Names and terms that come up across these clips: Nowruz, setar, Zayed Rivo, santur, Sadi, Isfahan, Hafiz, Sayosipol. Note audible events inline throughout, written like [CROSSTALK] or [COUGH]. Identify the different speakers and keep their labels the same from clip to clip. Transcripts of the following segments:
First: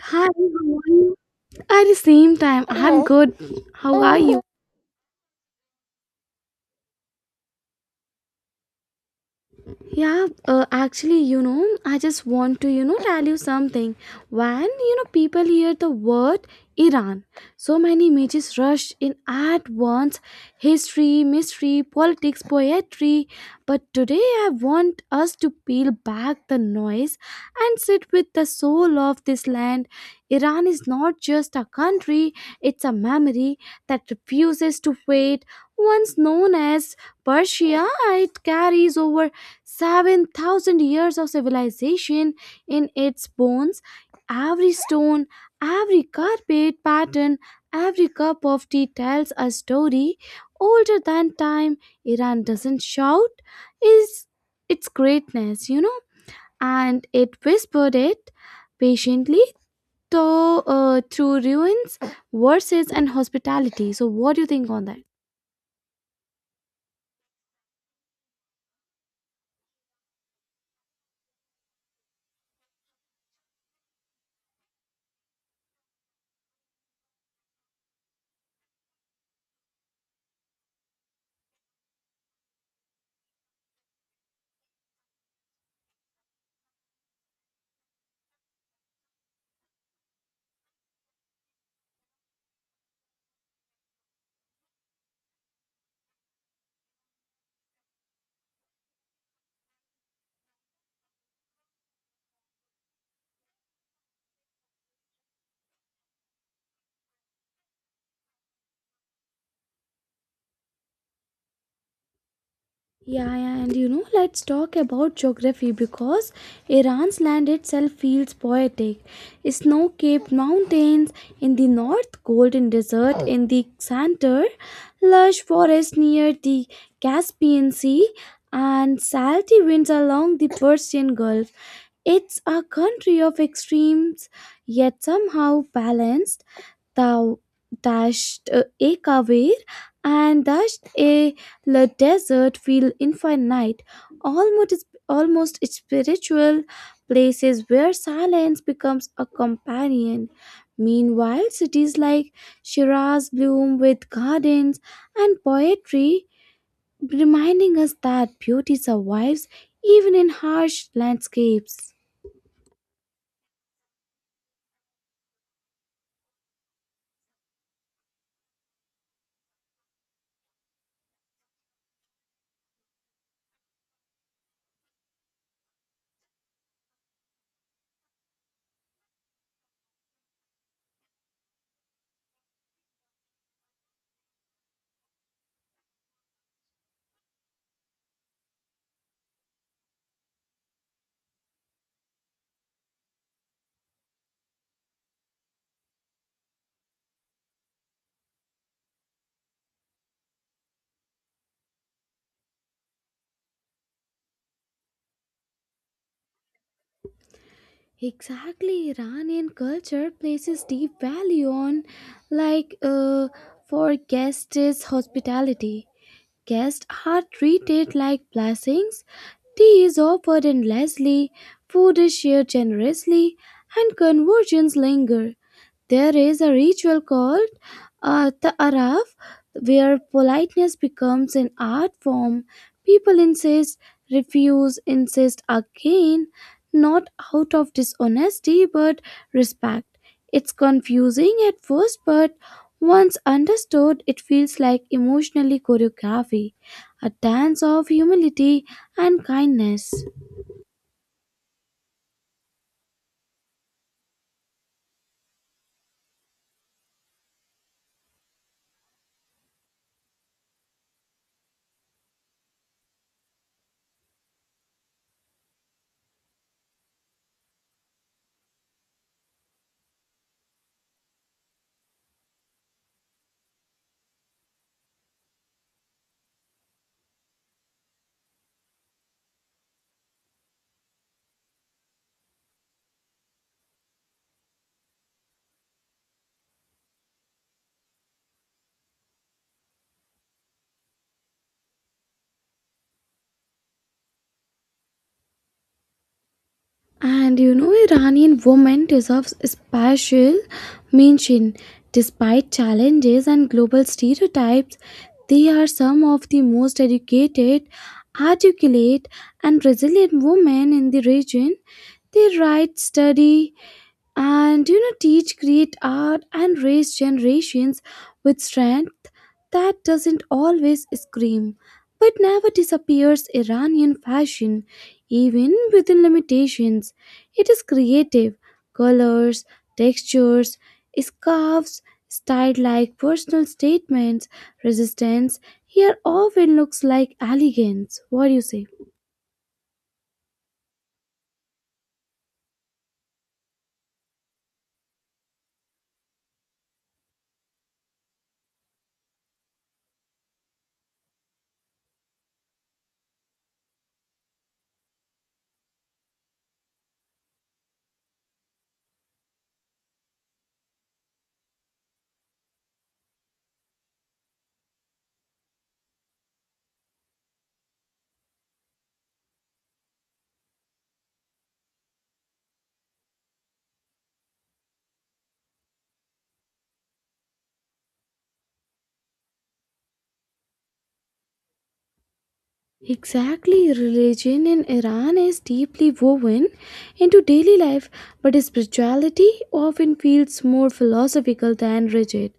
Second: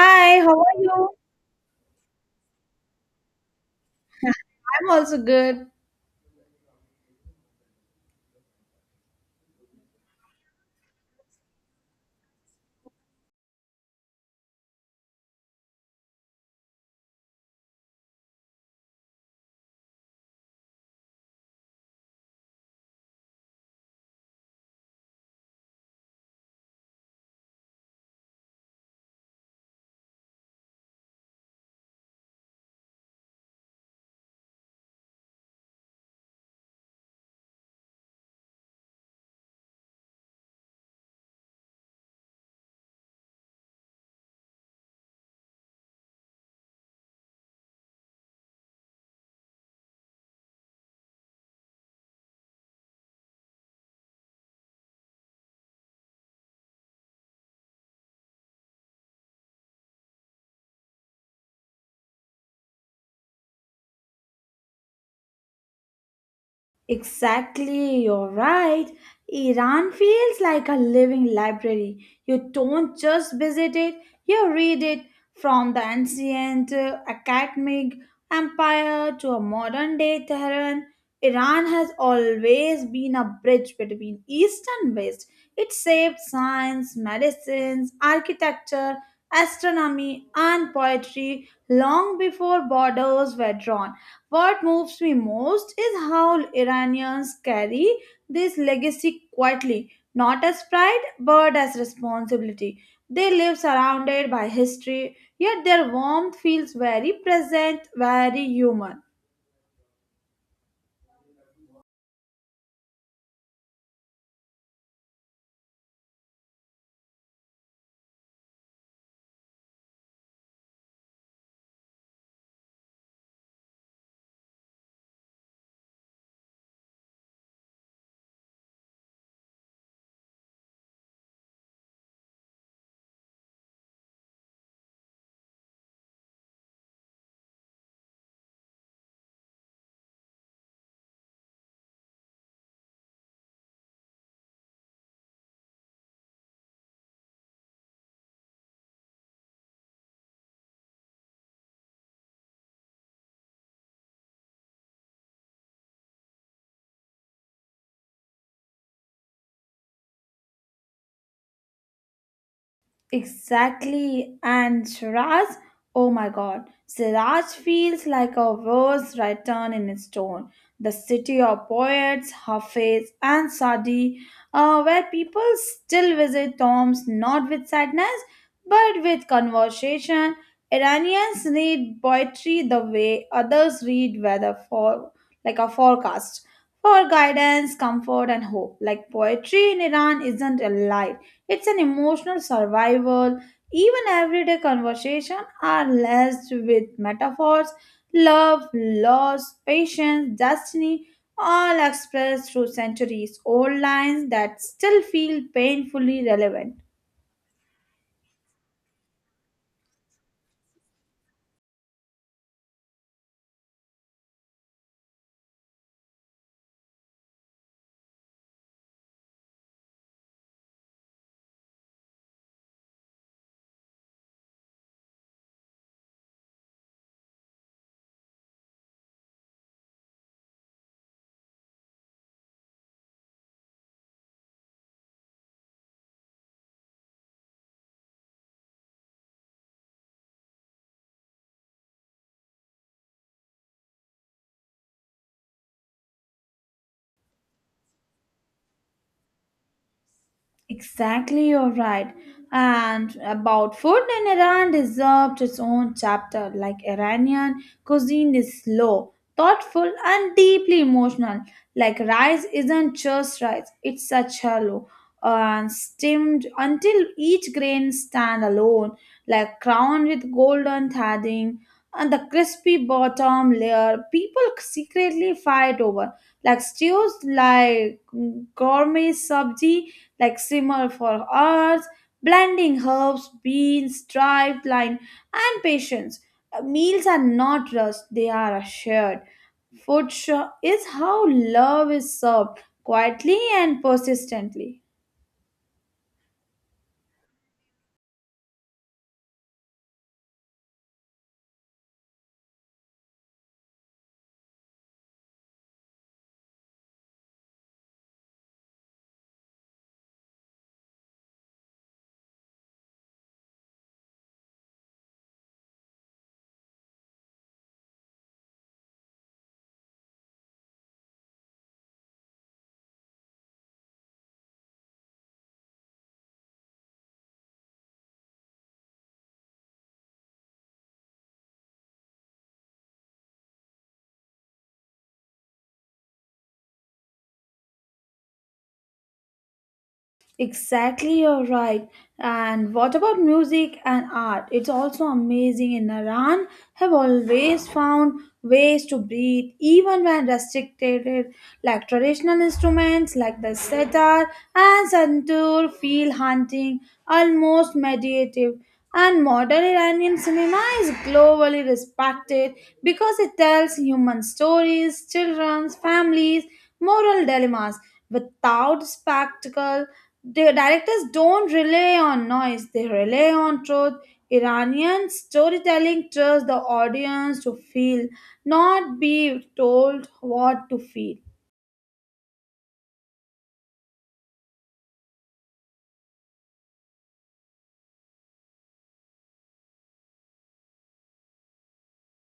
Speaker 1: Hi, how
Speaker 2: how are
Speaker 1: are
Speaker 2: you?
Speaker 1: you? At the same time, I'm Hello. Good. How are you?
Speaker 2: I'm also good.
Speaker 1: I just want to, tell you something. When, people hear the word Iran, so many images rush in at once: history, mystery, politics, poetry. But today, I want us to peel back the noise and sit with the soul of this land. Iran is not just a country, it's a memory that refuses to fade. Once known as Persia, it carries over 7,000 years of civilization in its bones. Every stone, every carpet pattern, every cup of tea tells a story older than time. Iran doesn't shout is its greatness, and it whispered it patiently though through ruins, verses, and hospitality. So, what do you think on that?
Speaker 2: Exactly, you're right. Iran feels like a living library. You don't just visit it, you read it from the ancient academic empire to a modern day Tehran. Iran has always been a bridge between East and West. It shaped science, medicines, architecture, astronomy, and poetry long before borders were drawn. What moves me most is how Iranians carry this legacy quietly, not as pride but as responsibility. They live surrounded by history, yet their warmth feels very present, very human.
Speaker 1: Yeah, yeah, and let's talk about geography because Iran's land itself feels poetic. Snow capped mountains in the north, golden desert in the center, lush forest near the Caspian Sea, and salty winds along the Persian Gulf. It's a country of extremes, yet somehow balanced. Thou dashed a career and dashed a la desert feel infinite, almost spiritual, places where silence becomes a companion. Meanwhile cities like shiraz bloom with gardens and poetry, reminding us that beauty survives even in harsh landscapes.
Speaker 2: Exactly. And Shiraz, oh my god, Siraj feels like a verse written in stone. The city of poets, Hafiz, and Sadi, where people still visit tombs not with sadness but with conversation. Iranians read poetry the way others read weather for like a forecast for guidance, comfort, and hope. Like poetry in Iran isn't a light, it's an emotional survival. Even everyday conversation are laced with metaphors, love, loss, patience, destiny, all expressed through centuries old lines that still feel painfully relevant.
Speaker 1: Exactly. Iranian culture places deep value on, like, uh, for guests' is hospitality. Guests are treated like blessings, tea is offered endlessly, food is shared generously, and conversations linger. There is a ritual called Ta'araf, where politeness becomes an art form. People insist, refuse, insist again, not out of dishonesty but respect. It's confusing at first, but once understood, it feels like emotionally choreography, a dance of humility and kindness.
Speaker 2: Exactly, you're right. And about food in Iran deserved its own chapter. Like Iranian cuisine is slow, thoughtful, and deeply emotional. Like rice isn't just rice; it's such hollow and steamed until each grain stand alone, like crowned with golden threading and the crispy bottom layer. People secretly fight over like stews, like gourmet sabji, like simmer for hours, blending herbs, beans, dried line, and patience. Meals are not rushed; they are shared. Is how love is served quietly and persistently.
Speaker 1: And Iranian women deserves special mention. Despite challenges and global stereotypes, they are some of the most educated, articulate, and resilient women in the region. They write, study, and teach, create art and raise generations with strength that doesn't always scream but never disappears. Iranian fashion, even within limitations, it is creative. Colors, textures, scarves styled like personal statements. Resistance here often looks like elegance. What do you say?
Speaker 2: Exactly, you're right. And what about music and art? It's also amazing in Iran have always found ways to breathe even when restricted like traditional instruments like the setar and santur feel haunting, almost meditative, and modern Iranian cinema is globally respected because it tells human stories, children's families, moral dilemmas without spectacle. The directors don't rely on noise, they rely on truth. Iranian storytelling trusts the audience to feel, not be told what to feel.
Speaker 1: Exactly. Religion in Iran is deeply woven into daily life, but spirituality often feels more philosophical than rigid.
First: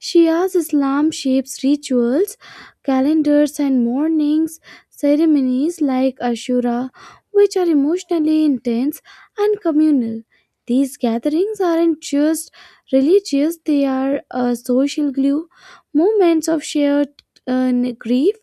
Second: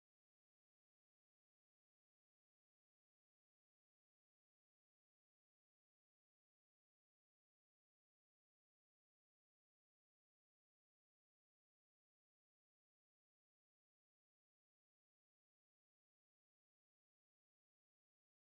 Speaker 1: Shia's Islam shapes rituals, calendars, and mornings ceremonies like Ashura, which are emotionally intense and communal. These gatherings aren't just religious, they are a social glue, moments of shared uh, grief,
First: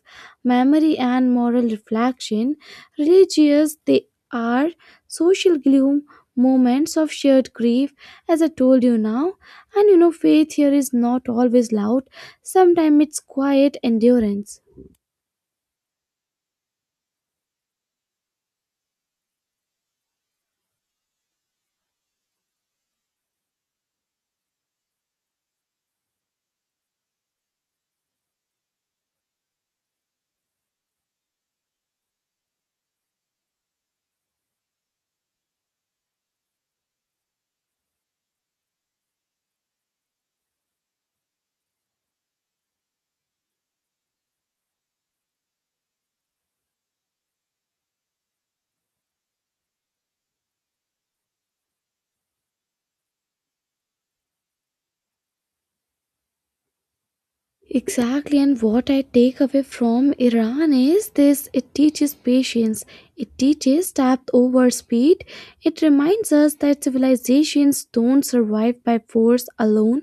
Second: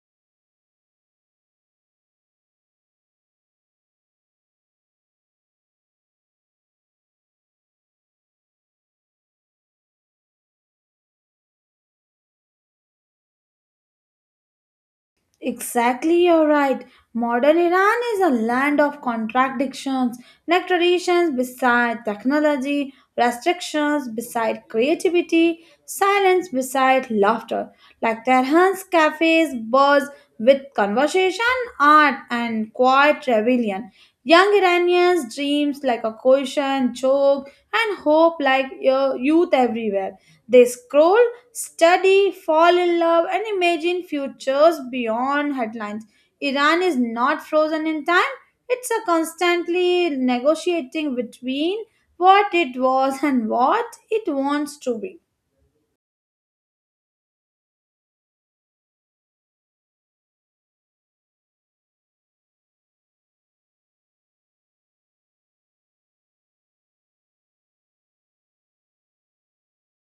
Speaker 1: memory, and moral reflection. Religious, they are social glue, moments of shared grief, as I told you now. And faith here is not always loud, sometimes it's quiet endurance.
Speaker 2: Exactly, you're right. Modern Iran is a land of contradictions, like traditions beside technology, restrictions beside creativity, silence beside laughter, like Tehran's cafes buzz with conversation, art, and quiet rebellion. Young Iranians dreams like a cushion, joke, and hope like youth everywhere. They scroll, study, fall in love, and imagine futures beyond headlines. Iran is not frozen in time, it's a constantly negotiating between what it was and what it wants to be.
Speaker 1: Exactly, and what I take away from Iran is this: it teaches patience, it teaches depth over speed, it reminds us that civilizations don't survive by force alone,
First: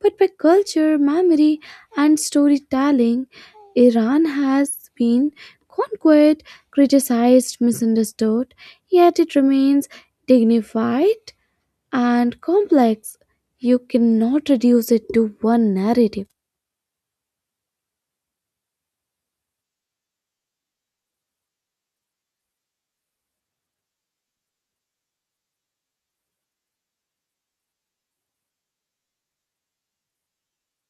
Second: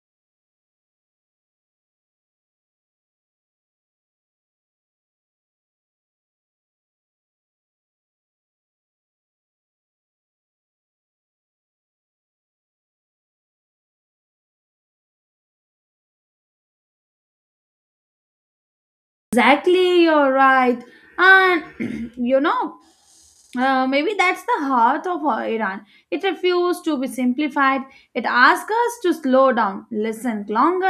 Speaker 1: but by culture, memory, and storytelling. Iran has been conquered, criticized, misunderstood, yet it remains dignified and complex. You cannot reduce it to one narrative.
Speaker 2: Exactly, you're right. And [CLEARS THROAT] you know, maybe that's the heart of Iran. It refused to be simplified. It asked us to slow down, listen longer,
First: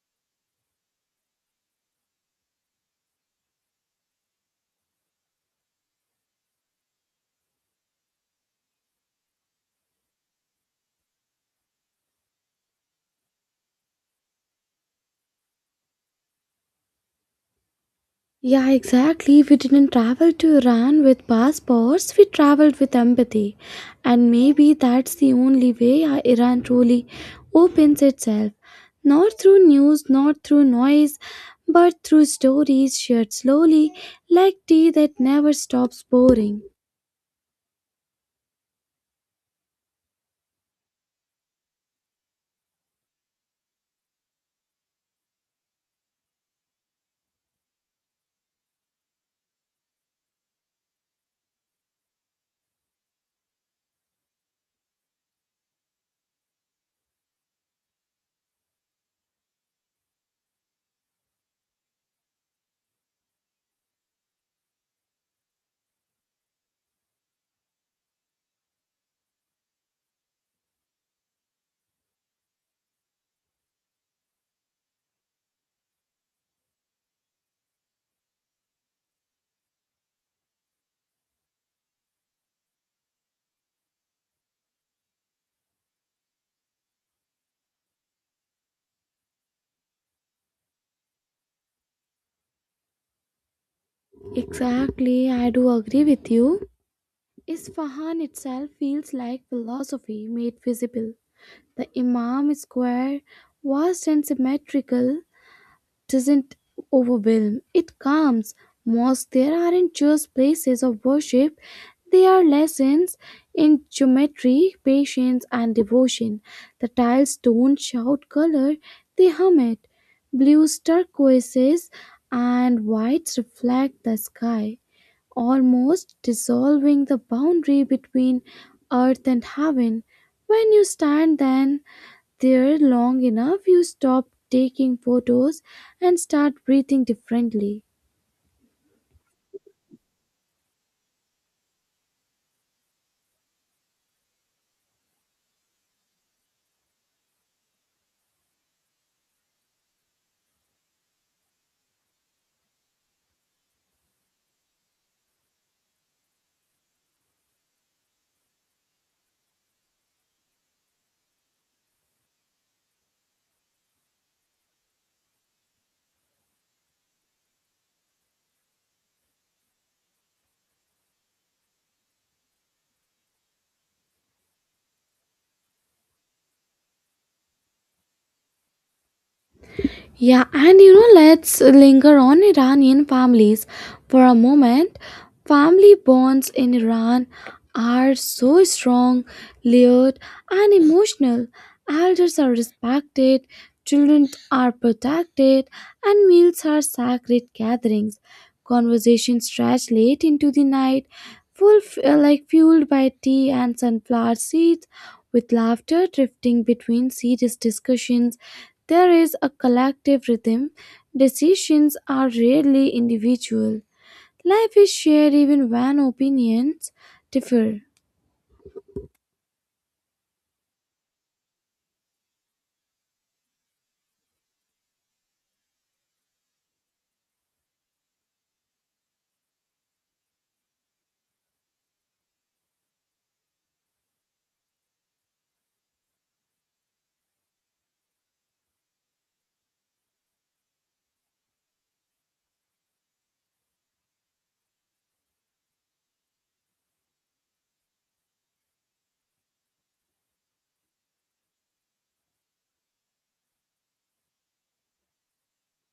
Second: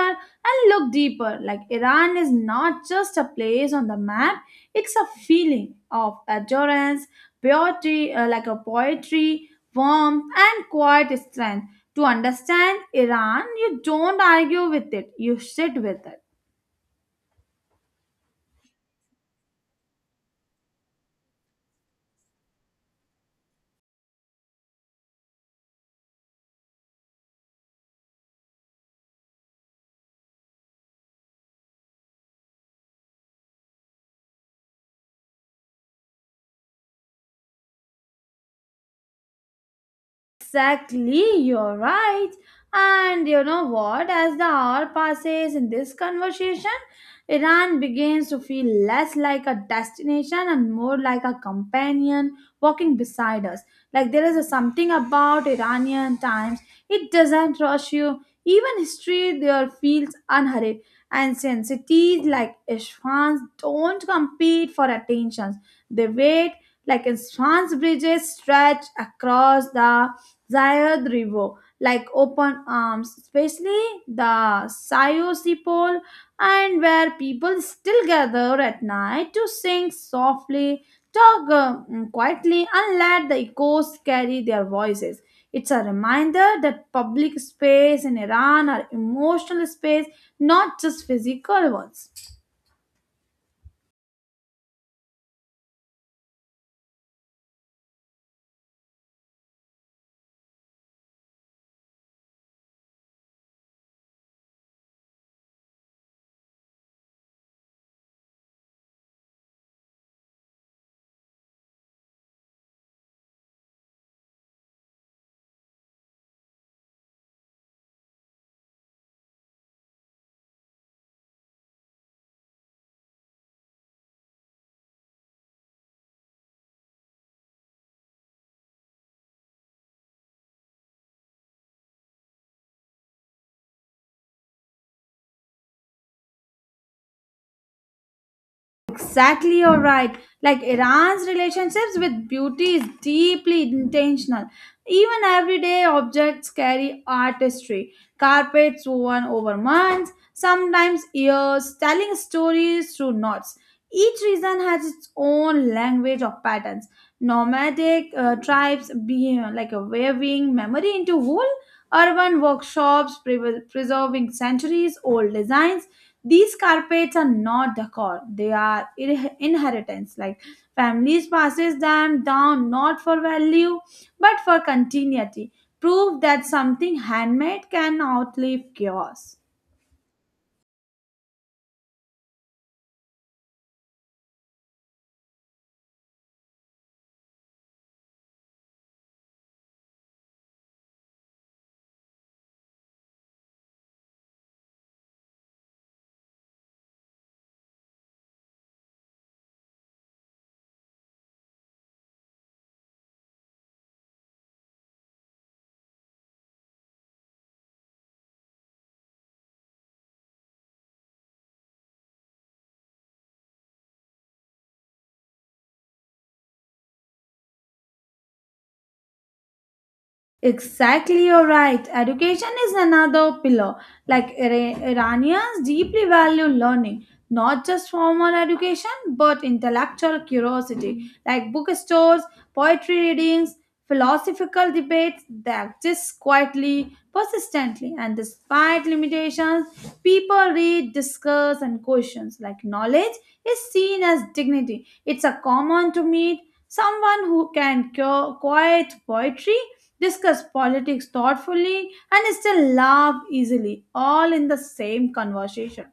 Speaker 2: and look deeper. Like Iran is not just a place on the map, it's a feeling of endurance, poetry, like a poetry, warmth, and quiet strength. To understand Iran, you don't argue with it, you sit with it.
Speaker 1: Yeah, exactly. We didn't travel to Iran with passports, we traveled with empathy. And maybe that's the only way Iran truly opens itself. Not through news, not through noise, but through stories shared slowly, like tea that never stops pouring.
Speaker 2: Exactly, you're right. And you know what? As the hour passes in this conversation, Iran begins to feel less like a destination and more like a companion walking beside us. Like there is a something about Iranian times, it doesn't rush you. Even history there feels unhurried. Ancient cities like Isfahan don't compete for attention. They wait like Isfahan's bridges stretch across the Zayed Rivo, like open arms, especially the Sayosipol, and where people still gather at night to sing softly, talk quietly, and let the echoes carry their voices. It's a reminder that public space in Iran are emotional space, not just physical ones.
Speaker 1: Exactly, I do agree with you. Isfahan itself feels like philosophy made visible. The Imam square, vast and symmetrical, doesn't overwhelm, it calms. Mosques there aren't just places of worship, they are lessons in geometry, patience, and devotion. The tiles don't shout color, they hum it. Blues, turquoises, and whites reflect the sky, almost dissolving the boundary between earth and heaven. When you stand then, there long enough, you stop taking photos and start breathing differently.
Speaker 2: Exactly, you're right. Like Iran's relationships with beauty is deeply intentional. Even everyday objects carry artistry. Carpets woven over months, sometimes years, telling stories through knots. Each region has its own language of patterns. Nomadic tribes be like a weaving memory into whole urban workshops preserving centuries old designs. These carpets are not decor, they are inheritance. Like families passes them down not for value but for continuity. Proof that something handmade can outlive chaos.
Speaker 1: Yeah, and let's linger on Iranian families for a moment. Family bonds in Iran are so strong, layered, and emotional. Elders are respected, children are protected, and meals are sacred gatherings. Conversations stretch late into the night, full like fueled by tea and sunflower seeds, with laughter drifting between serious discussions. There is a collective rhythm. Decisions are rarely individual. Life is shared even when opinions differ.
Speaker 2: Exactly, you're right. Education is another pillar. Like Iranians deeply value learning, not just formal education, but intellectual curiosity. Like bookstores, poetry readings, philosophical debates, they exist quietly, persistently, and despite limitations, people read, discuss, and questions. Like knowledge is seen as dignity. It's a common to meet someone who can cure, quiet poetry discuss politics thoughtfully, and still laugh easily, all in the same conversation.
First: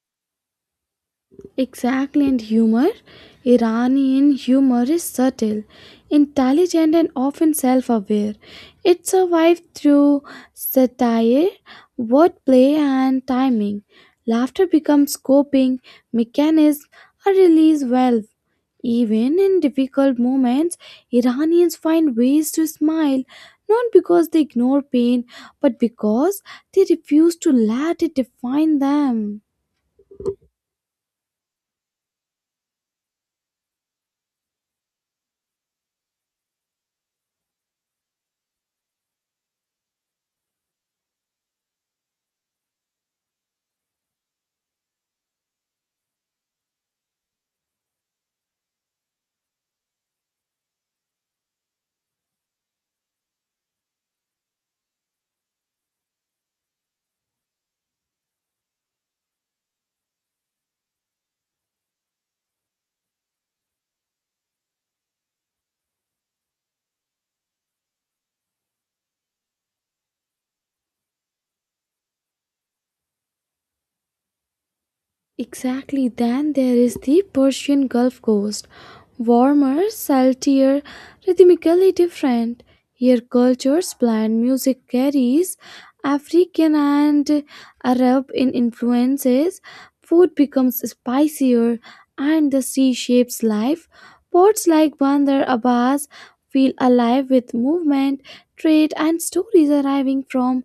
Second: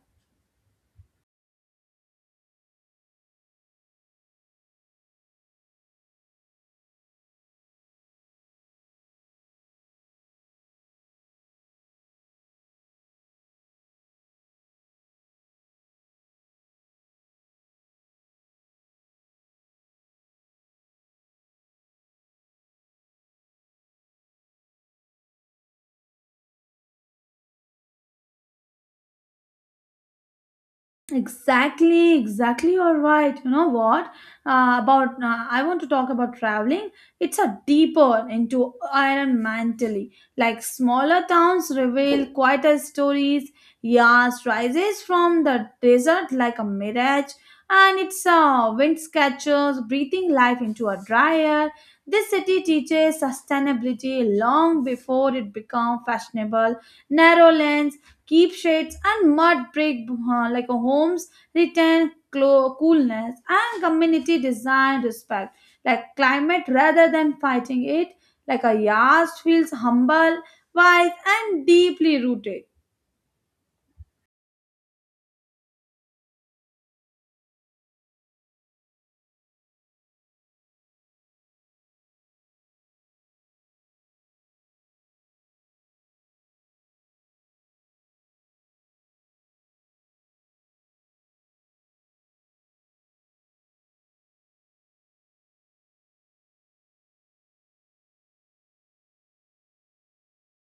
Speaker 1: Exactly, and humor. Iranian humor is subtle, intelligent, and often self aware. It survived through satire, wordplay, and timing. Laughter becomes coping mechanism, a release valve. Even in difficult moments, Iranians find ways to smile, not because they ignore pain, but because they refuse to let it define them.
Speaker 2: Exactly, exactly. You're right. You know what? About I want to talk about traveling. It's a deeper into Iron Man Tilly. Like smaller towns reveal quieter stories. Yas rises from the desert like a mirage, and it's wind catchers breathing life into a dry air. This city teaches sustainability long before it became fashionable. Narrow lanes keep shades and mud brick like a homes retain coolness and community design respect like climate rather than fighting it. Like a yard feels humble, wise, and deeply rooted.
Speaker 1: Exactly. Then there is the Persian Gulf Coast. Warmer, saltier, rhythmically different. Here, cultures blend music carries African and Arab in influences. Food becomes spicier, and the sea shapes life. Ports like Bandar Abbas feel alive with movement, trade, and stories arriving from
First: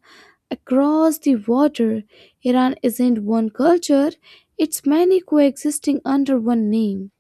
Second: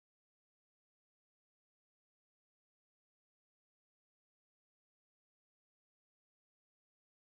Speaker 1: across the water. Iran isn't one culture, it's many coexisting under one name.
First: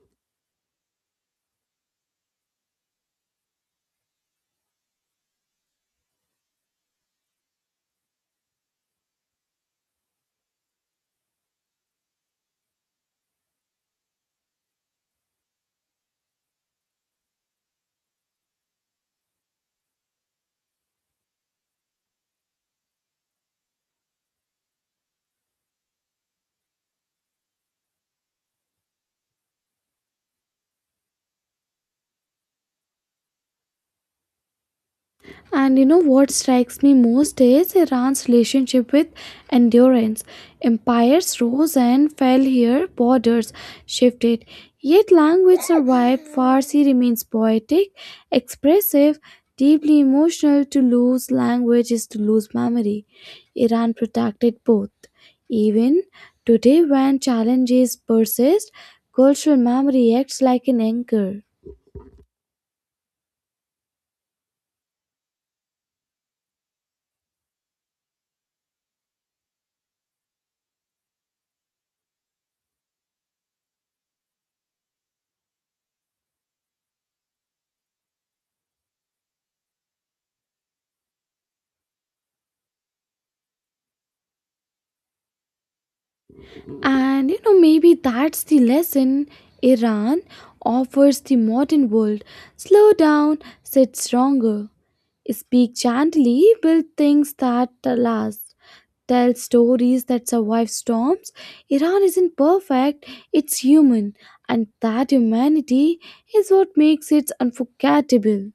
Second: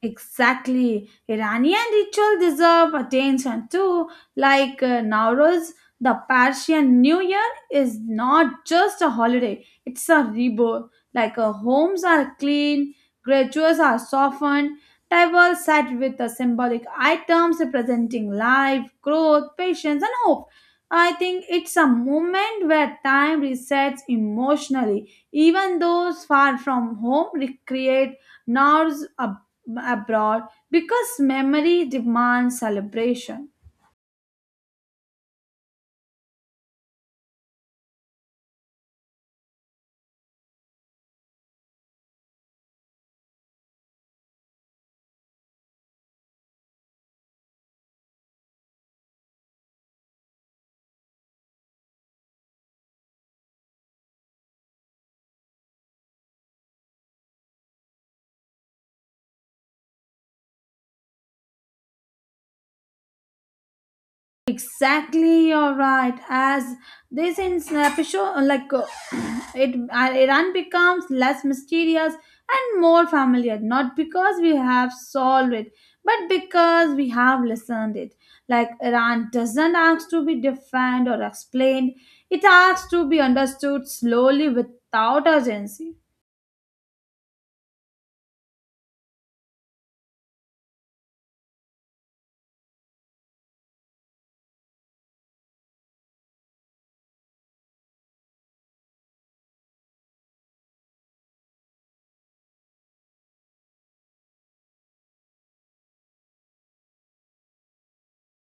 Speaker 2: Exactly. Iranian ritual deserve attention too. Like Nowruz, the Persian New Year is not just a holiday, it's a rebirth. Like homes are clean, graduates are softened, tables set with symbolic items representing life, growth, patience, and hope. I think it's a moment where time resets emotionally. Even those far from home recreate Nowruz a abroad because memory demands celebration.
Speaker 1: And what strikes me most is Iran's relationship with endurance. Empires rose and fell here, borders shifted. Yet language survived. Farsi remains poetic, expressive, deeply emotional. To lose language is to lose memory. Iran protected both. Even today, when challenges persist, cultural memory acts like an anchor.
Speaker 2: Exactly, you're right. As this in episode, like [CLEARS THROAT] Iran becomes less mysterious and more familiar, not because we have solved it, but because we have listened it. Like Iran doesn't ask to be defined or explained; it asks to be understood slowly without urgency.
Speaker 1: And maybe that's the lesson Iran offers the modern world. Slow down, sit stronger, speak gently, build things that last, tell stories that survive storms. Iran isn't perfect, it's human, and that humanity is what makes it unforgettable.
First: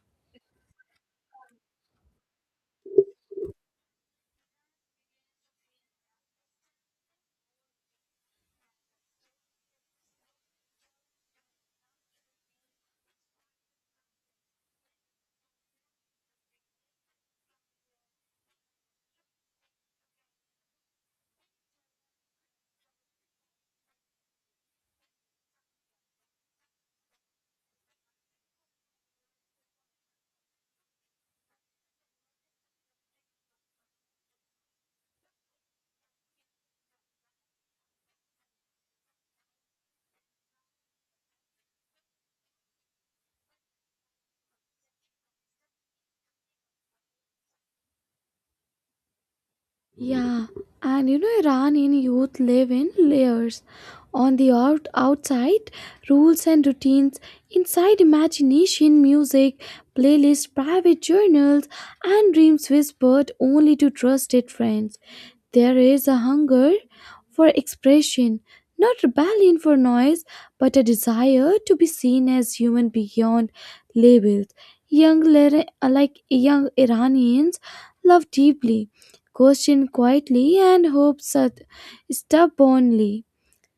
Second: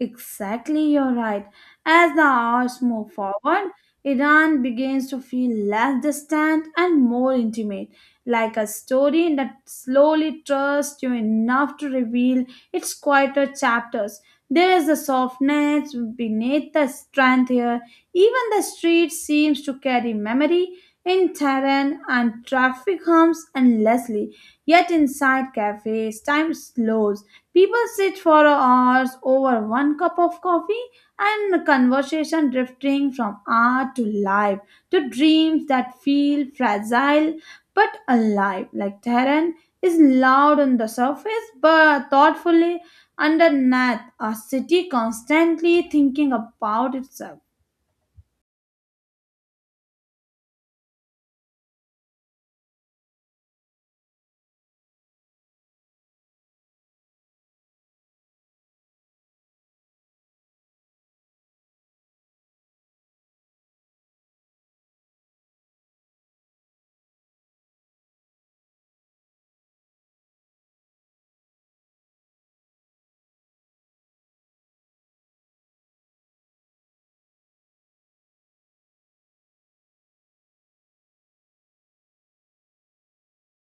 Speaker 2: Exactly, you're right. As the hours move forward, Iran begins to feel less distant and more intimate, like a story that slowly trusts you enough to reveal its quieter chapters. There is a softness beneath the strength here. Even the street seems to carry memory in Tehran and traffic hums endlessly. Yet inside cafes, time slows. People sit for hours over one cup of coffee and conversation drifting from art to life to dreams that feel fragile but alive. Like Tehran is loud on the surface but thoughtfully underneath, a city constantly thinking about itself.
Speaker 1: Yeah, and Iranian youth live in layers. On the outside, rules and routines, inside, imagination, music, playlists, private journals, and dreams whispered only to trusted friends. There is a hunger for expression, not rebellion for noise, but a desire to be seen as human beyond labels. Like young Iranians love deeply, question quietly and stubbornly.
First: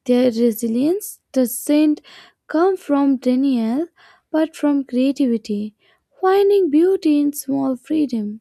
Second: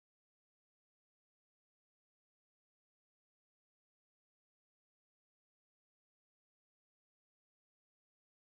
Speaker 1: Their resilience doesn't come from denial but from creativity, finding beauty in small freedom.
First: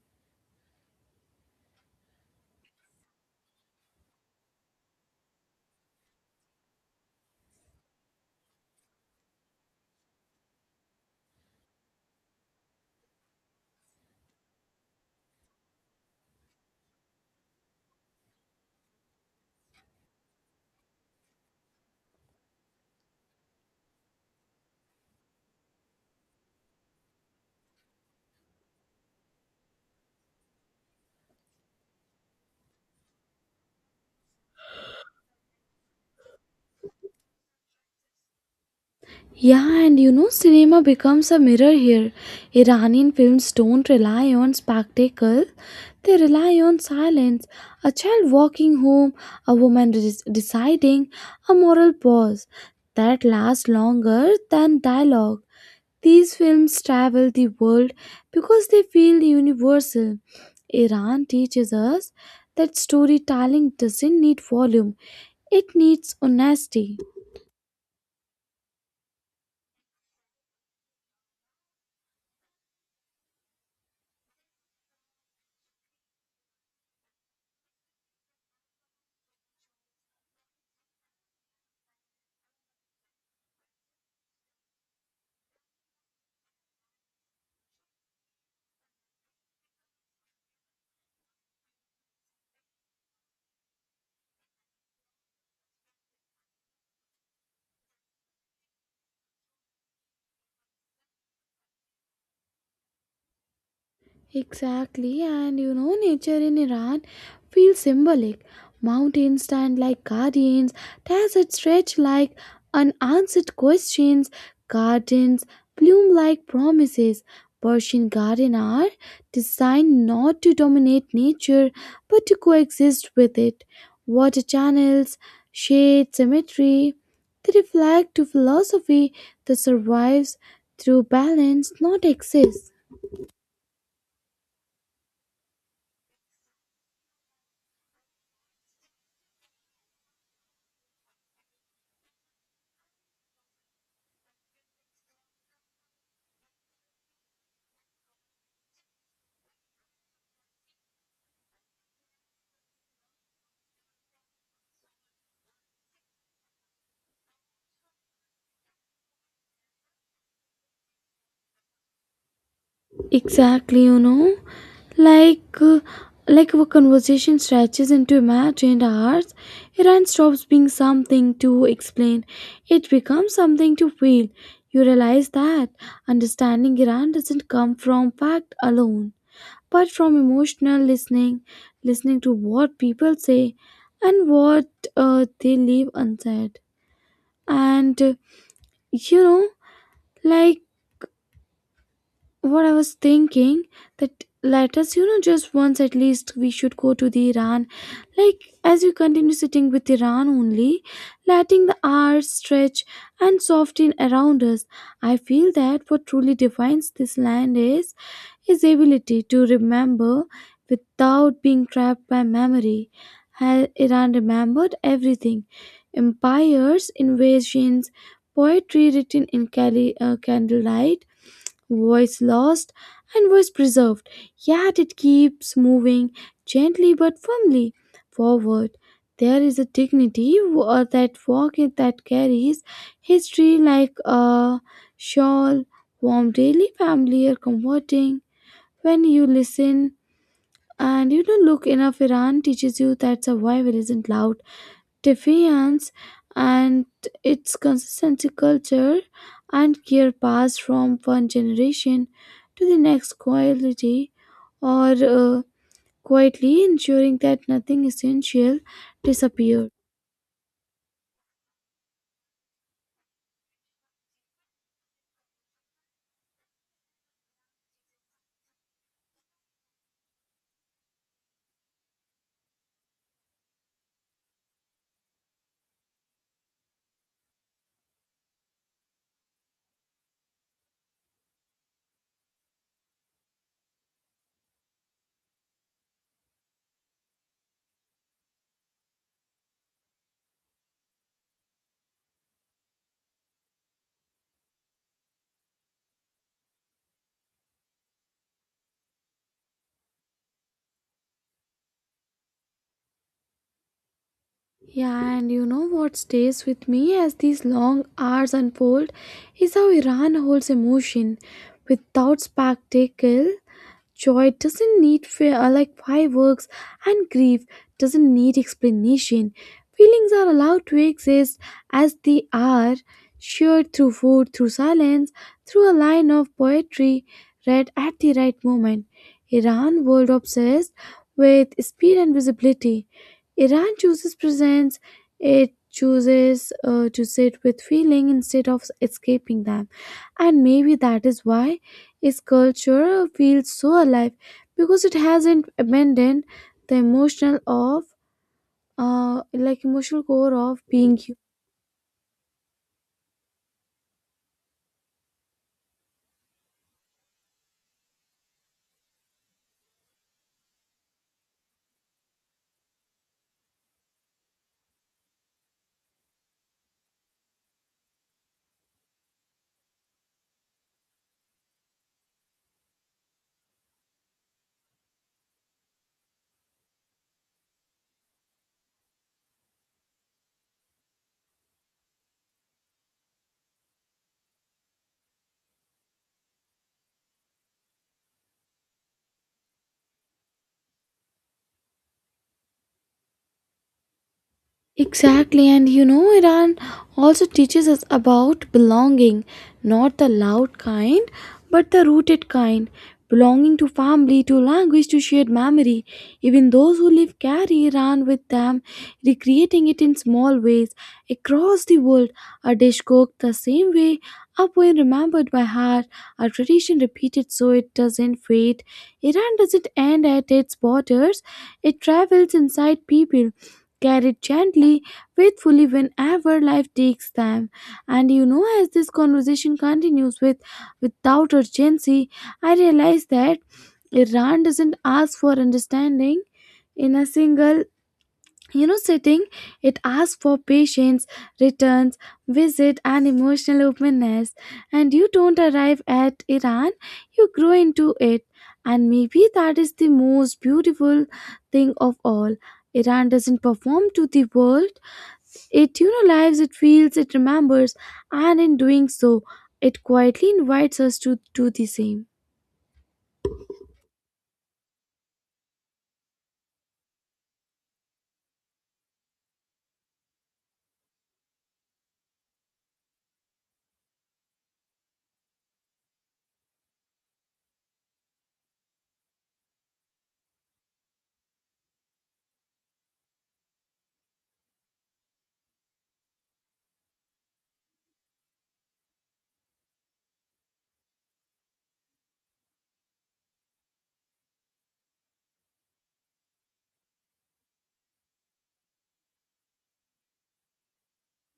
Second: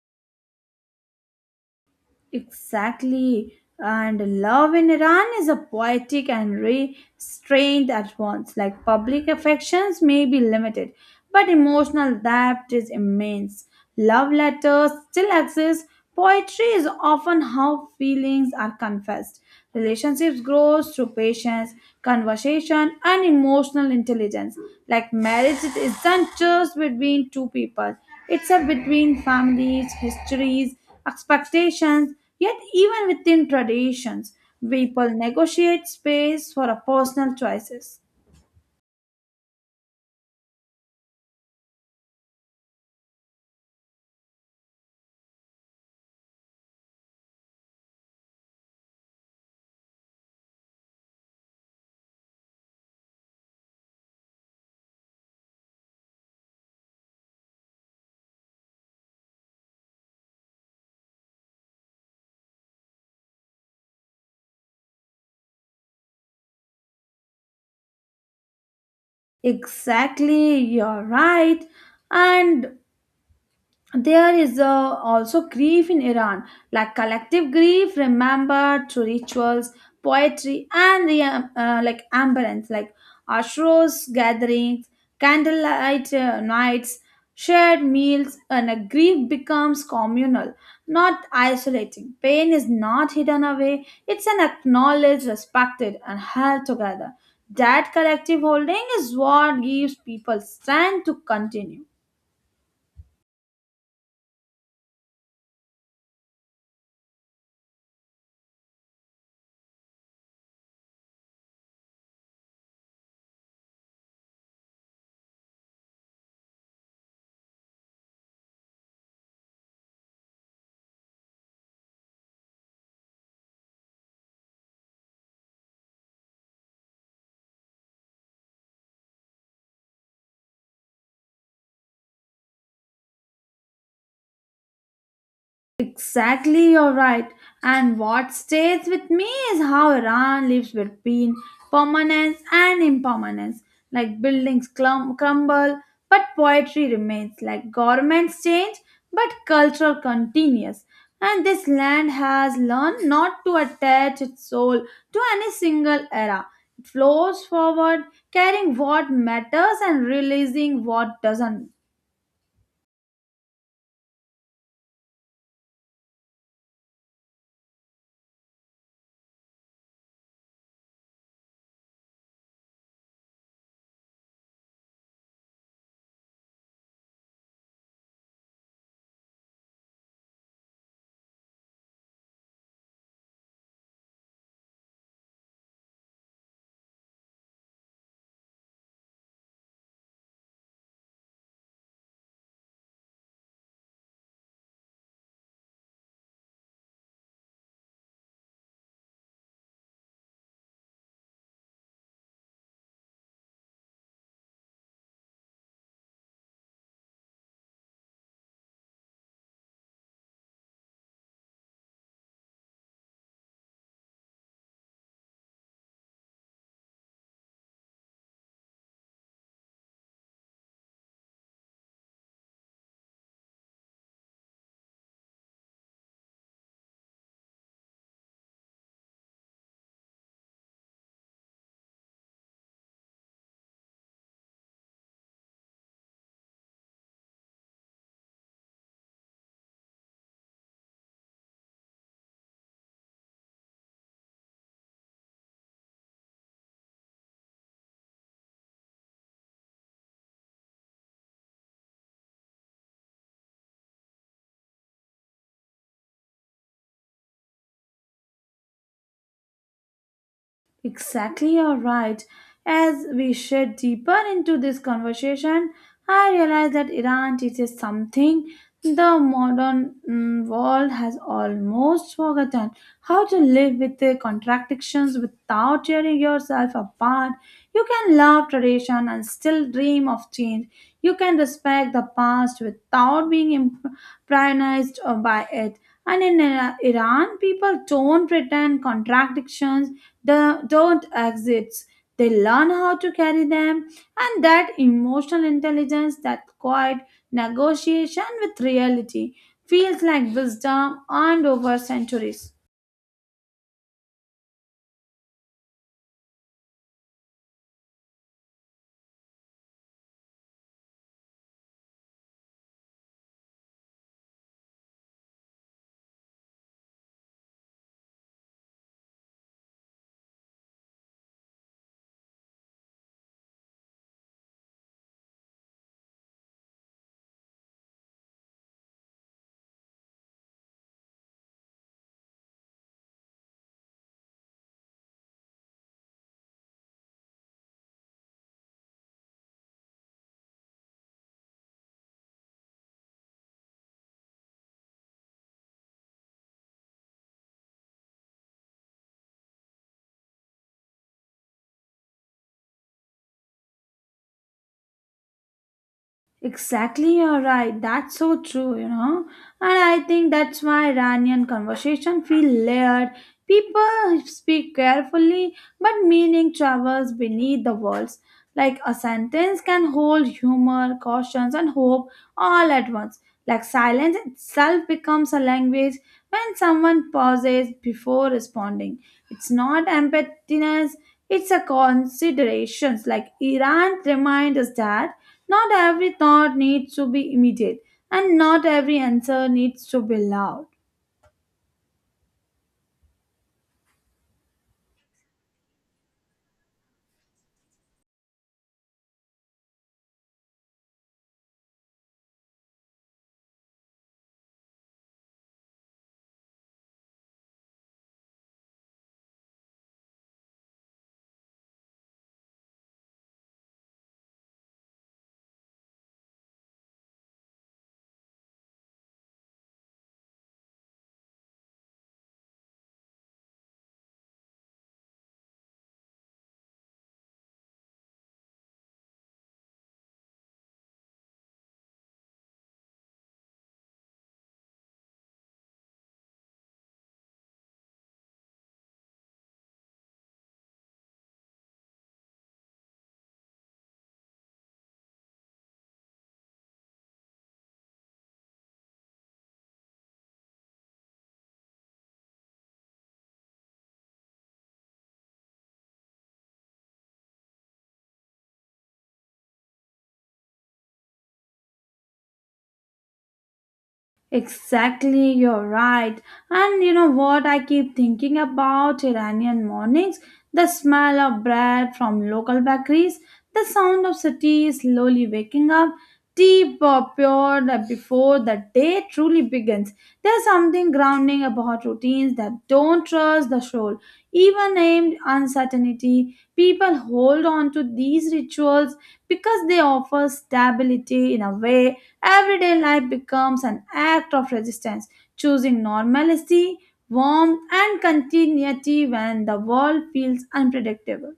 Speaker 2: Exactly. And love in Iran is a poetic and restrained at once. Like public affections may be limited, but emotional depth is immense. Love letters still exist. Poetry is often how feelings are confessed. Relationships grow through patience, conversation, and emotional intelligence. Like marriage, it isn't just between two people, it's a between families, histories, expectations, yet, even within traditions, people negotiate space for a personal choices.
Speaker 1: Yeah, and cinema becomes a mirror here. Iranian films don't rely on spectacle, they rely on silence. A child walking home, a deciding, a moral pause that lasts longer than dialogue. These films travel the world because they feel universal. Iran teaches us that storytelling doesn't need volume, it needs honesty.
Speaker 2: Exactly, you're right. And there is also grief in Iran, like collective grief remembered through rituals, poetry, and the like ambience, like ashros gatherings, candlelight nights, shared meals, and a grief becomes communal, not isolating. Pain is not hidden away; it's an acknowledged, respected, and held together. That collective holding is what gives people strength to continue.
Speaker 1: Exactly, and nature in Iran feels symbolic. Mountains stand like guardians, deserts stretch like unanswered questions, gardens bloom like promises. Persian garden are designed not to dominate nature but to coexist with it. Water channels, shade, symmetry, they reflect to philosophy that survives through balance, not excess.
Speaker 2: Exactly, you're right. And what stays with me is how Iran lives between permanence and impermanence. Like buildings crumble, but poetry remains. Like governments change, but culture continues. And this land has learned not to attach its soul to any single era. It flows forward, carrying what matters and releasing what doesn't.
Speaker 1: Exactly, like uh, like our conversation stretches into imagined hours, Iran stops being something to explain. It becomes something to feel. You realize that understanding Iran doesn't come from fact alone, but from emotional listening, listening to what people say and what they leave unsaid. And you know, like what I was thinking that let us, just once at least we should go to the Iran. Like as we continue sitting with Iran only, letting the hours stretch and soften around us. I feel that what truly defines this land is his ability to remember without being trapped by memory. Iran remembered everything: empires, invasions, poetry written in candlelight, voice lost and voice preserved, yet it keeps moving gently but firmly forward. There is a dignity that walk it that carries history like a shawl, warm daily, familiar, comforting. When you listen and you don't look enough, Iran teaches you that survival isn't loud defiance, and its consistency culture and care passed from one generation to the next quietly, or uh, quietly ensuring that nothing essential disappeared.
Speaker 2: Exactly, you're right. As we shed deeper into this conversation, I realize that Iran teaches something the modern world has almost forgotten how to live with the contradictions without tearing yourself apart. You can love tradition and still dream of change. You can respect the past without being imprionised by it. And in Iran, people don't pretend contradictions, they don't exist. They learn how to carry them, and that emotional intelligence, that quiet negotiation with reality, feels like wisdom earned over centuries.
Speaker 1: Yeah, and what stays with me as these long hours unfold is how Iran holds emotion without spectacle. Joy doesn't like fireworks, and grief doesn't need explanation. Feelings are allowed to exist as they are, shared through food, through silence, through a line of poetry read at the right moment. Iran world obsessed with speed and visibility. Iran chooses presence. It chooses to sit with feeling instead of escaping them, and maybe that is why its culture feels so alive because it hasn't abandoned the emotional of like emotional core of being human.
Speaker 2: Exactly, you're right. That's so true, you know. And I think that's why Iranian conversation feel layered. People speak carefully, but meaning travels beneath the words. Like a sentence can hold humor, cautions, and hope all at once. Like silence itself becomes a language when someone pauses before responding. It's not emptiness, it's a considerations. Like Iran reminds us that not every thought needs to be immediate, and not every answer needs to be loud.
Speaker 1: Exactly, and Iran also teaches us about belonging, not the loud kind, but the rooted kind. Belonging to family, to language, to shared memory. Even those who live carry Iran with them, recreating it in small ways across the world. A dish cooked the same way, a poem remembered by heart, a tradition repeated so it doesn't fade. Iran doesn't end at its borders, it travels inside people carried gently, faithfully whenever life takes them. As this conversation continues without urgency, I realize that Iran doesn't ask for understanding in a single sitting. It asks for patience, returns, visit, and emotional openness. And you don't arrive at Iran, you grow into it. And maybe that is the most beautiful thing of all. Iran doesn't perform to the world, it lives, it feels, it remembers. And in doing so, it quietly invites us to do the same.
Speaker 2: Exactly, you're right. And you know what? I keep thinking about Iranian mornings, the smell of bread from local bakeries, the sound of city slowly waking up, tea pure before the day truly begins. There's something grounding about routines that don't trust the soul. Even named uncertainty, people hold on to these rituals because they offer stability in a way. Everyday life becomes an act of resistance, choosing normalcy, warmth, and continuity when the world feels unpredictable.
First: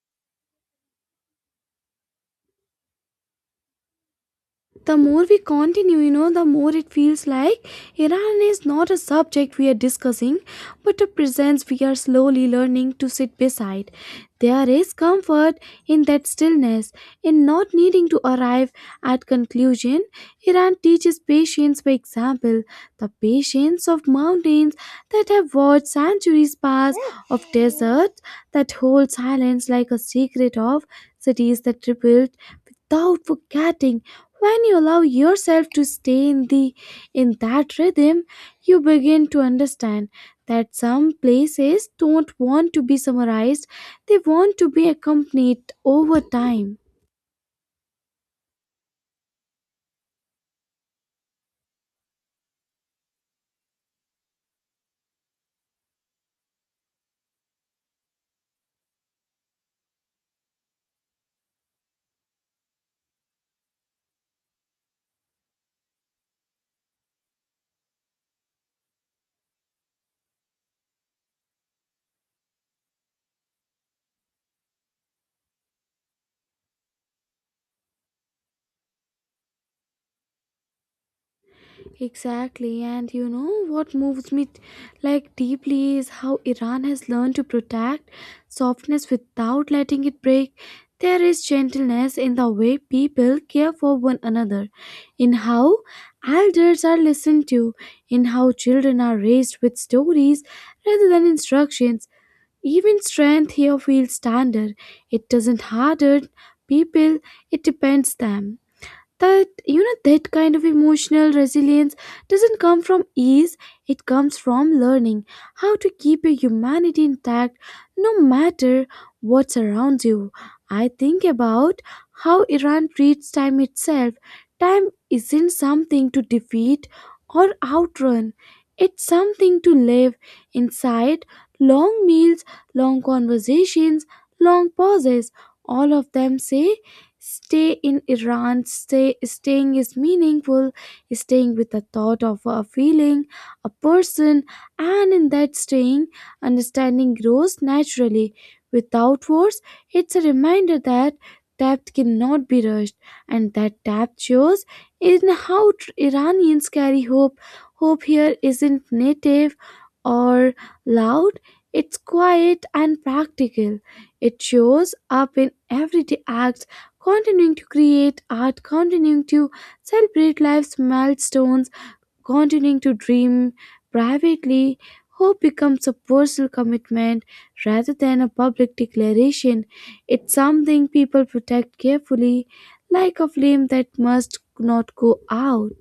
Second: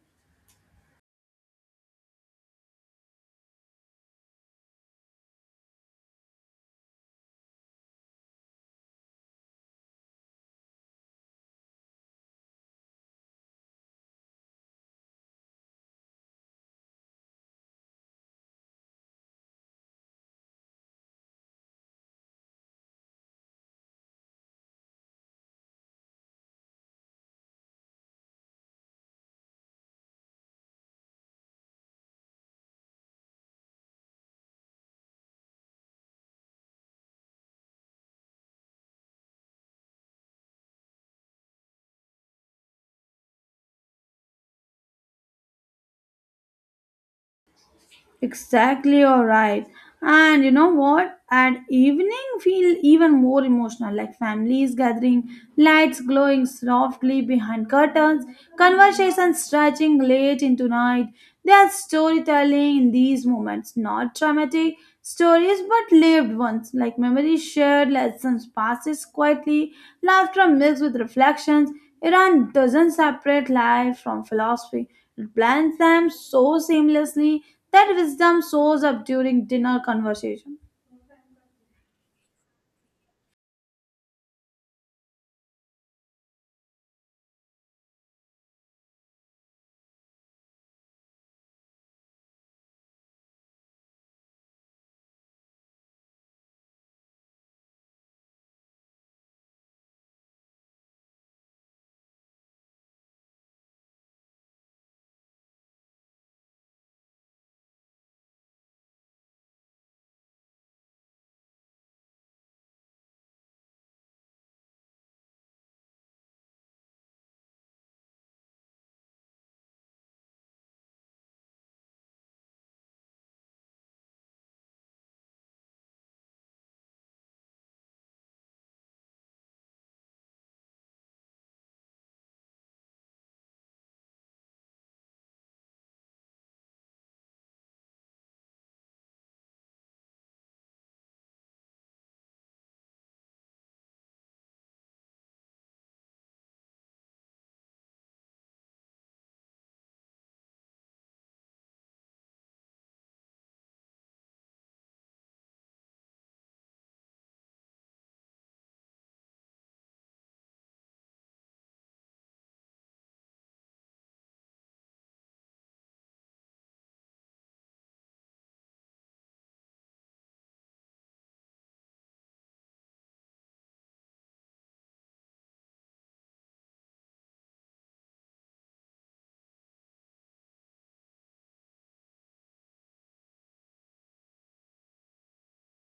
Speaker 1: The more we continue, the more it feels like Iran is not a subject we are discussing, but a presence we are slowly learning to sit beside. There is comfort in that stillness, in not needing to arrive at conclusion. Iran teaches patience by example, the patience of mountains that have watched centuries pass, of deserts that hold silence like a secret, of cities that rebuilt without forgetting. When you allow yourself to stay in that rhythm, you begin to understand that some places don't want to be summarized, they want to be accompanied over time.
Speaker 2: Exactly, you're right. And you know what? At evening, feel even more emotional like families gathering, lights glowing softly behind curtains, conversations stretching late into night. There's storytelling in these moments, not dramatic stories but lived ones, like memories shared, lessons passes quietly, laughter mixed with reflections. Iran doesn't separate life from philosophy blends them so seamlessly that wisdom shows up during dinner conversation.
Speaker 1: Exactly, and you know what moves me like deeply is how Iran has learned to protect softness without letting it break. There is gentleness in the way people care for one another, in how elders are listened to, in how children are raised with stories rather than instructions. Even strength here feels standard. It doesn't harden people, it depends them. That that kind of emotional resilience doesn't come from ease, it comes from learning how to keep your humanity intact no matter what surrounds you. I think about how Iran treats time itself. Time isn't something to defeat or outrun, it's something to live inside. Long meals, long conversations, long pauses, all of them say, "Stay in Iran, stay, staying is meaningful, staying with the thought of a feeling, a person," and in that staying, understanding grows naturally. Without words, it's a reminder that depth cannot be rushed, and that depth shows in how Iranians carry hope. Hope here isn't native or loud, it's quiet and practical. It shows up in everyday acts: continuing to create art, continuing to celebrate life's milestones, continuing to dream privately. Hope becomes a personal commitment rather than a public declaration. It's something people protect carefully, like a flame that must not go out.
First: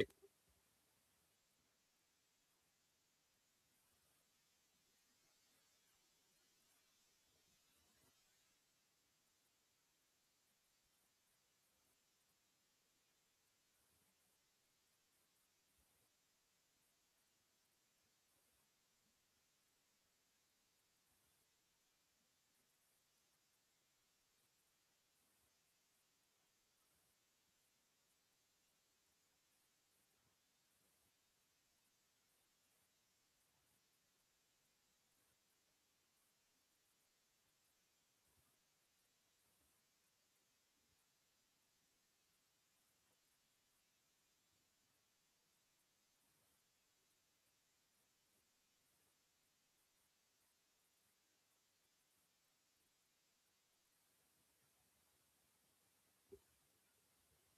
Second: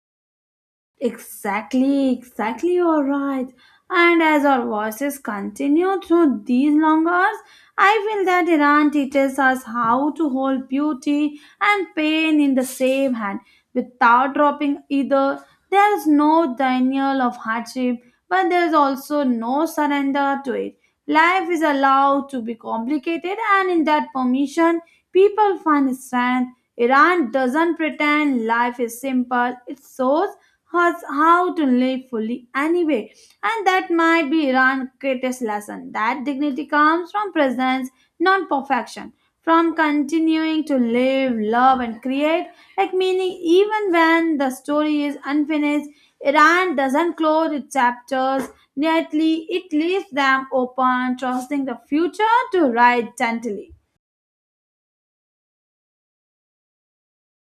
Speaker 2: Exactly, exactly, you're right. And as our voices continue through these long hours, I feel that Iran teaches us how to hold beauty and pain in the same hand without dropping either. There is no denial of hardship, but there is also no surrender to it. Life is allowed to be complicated, and in that permission, people find strength. Iran doesn't pretend life is simple, it shows us how to live fully anyway. And that might be Iran's greatest lesson that dignity comes from presence, not perfection. From continuing to live, love, and create, like meaning, even when the story is unfinished, Iran doesn't close its chapters neatly, it leaves them open, trusting the future to write gently.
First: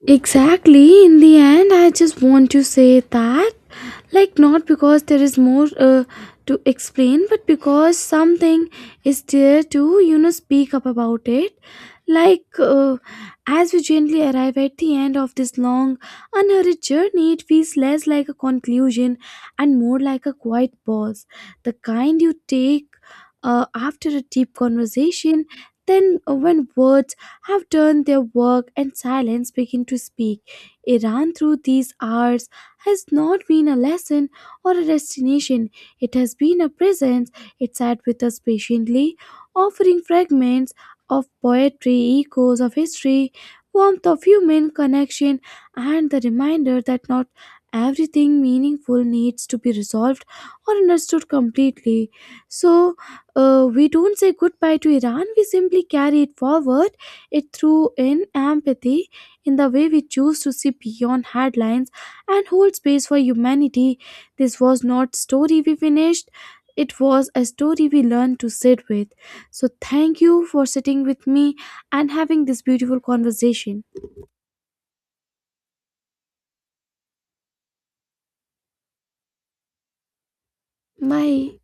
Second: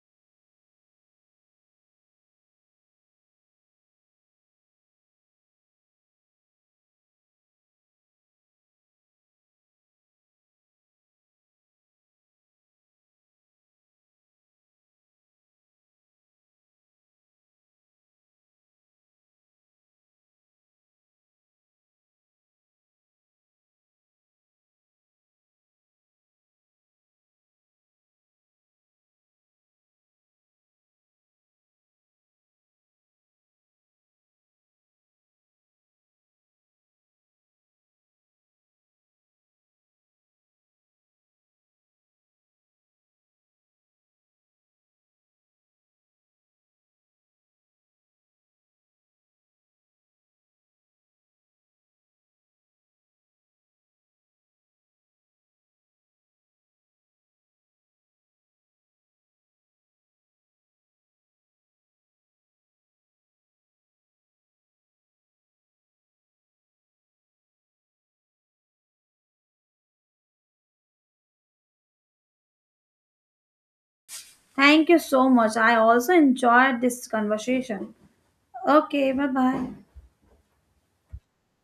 Speaker 1: Exactly. In the end, I just want to say that, like, not because there is more to explain, but because something is there to speak up about it, like, as we gently arrive at the end of this long unhurried journey, it feels less like a conclusion and more like a quiet pause, the kind you take after a deep conversation. Then, when words have done their work and silence begin to speak, it ran through these hours, has not been a lesson or a destination. It has been a presence. It sat with us patiently, offering fragments of poetry, echoes of history, warmth of human connection, and the reminder that not everything meaningful needs to be resolved or understood completely. So, we don't say goodbye to Iran, we simply carry it forward, it through in empathy, in the way we choose to see beyond headlines and hold space for humanity. This was not story we finished. It was a story we learned to sit with. So thank you for sitting with me and having this beautiful conversation.
Speaker 2: Thank you so much. I also enjoyed this conversation. Okay, bye bye.
Speaker 1: Bye.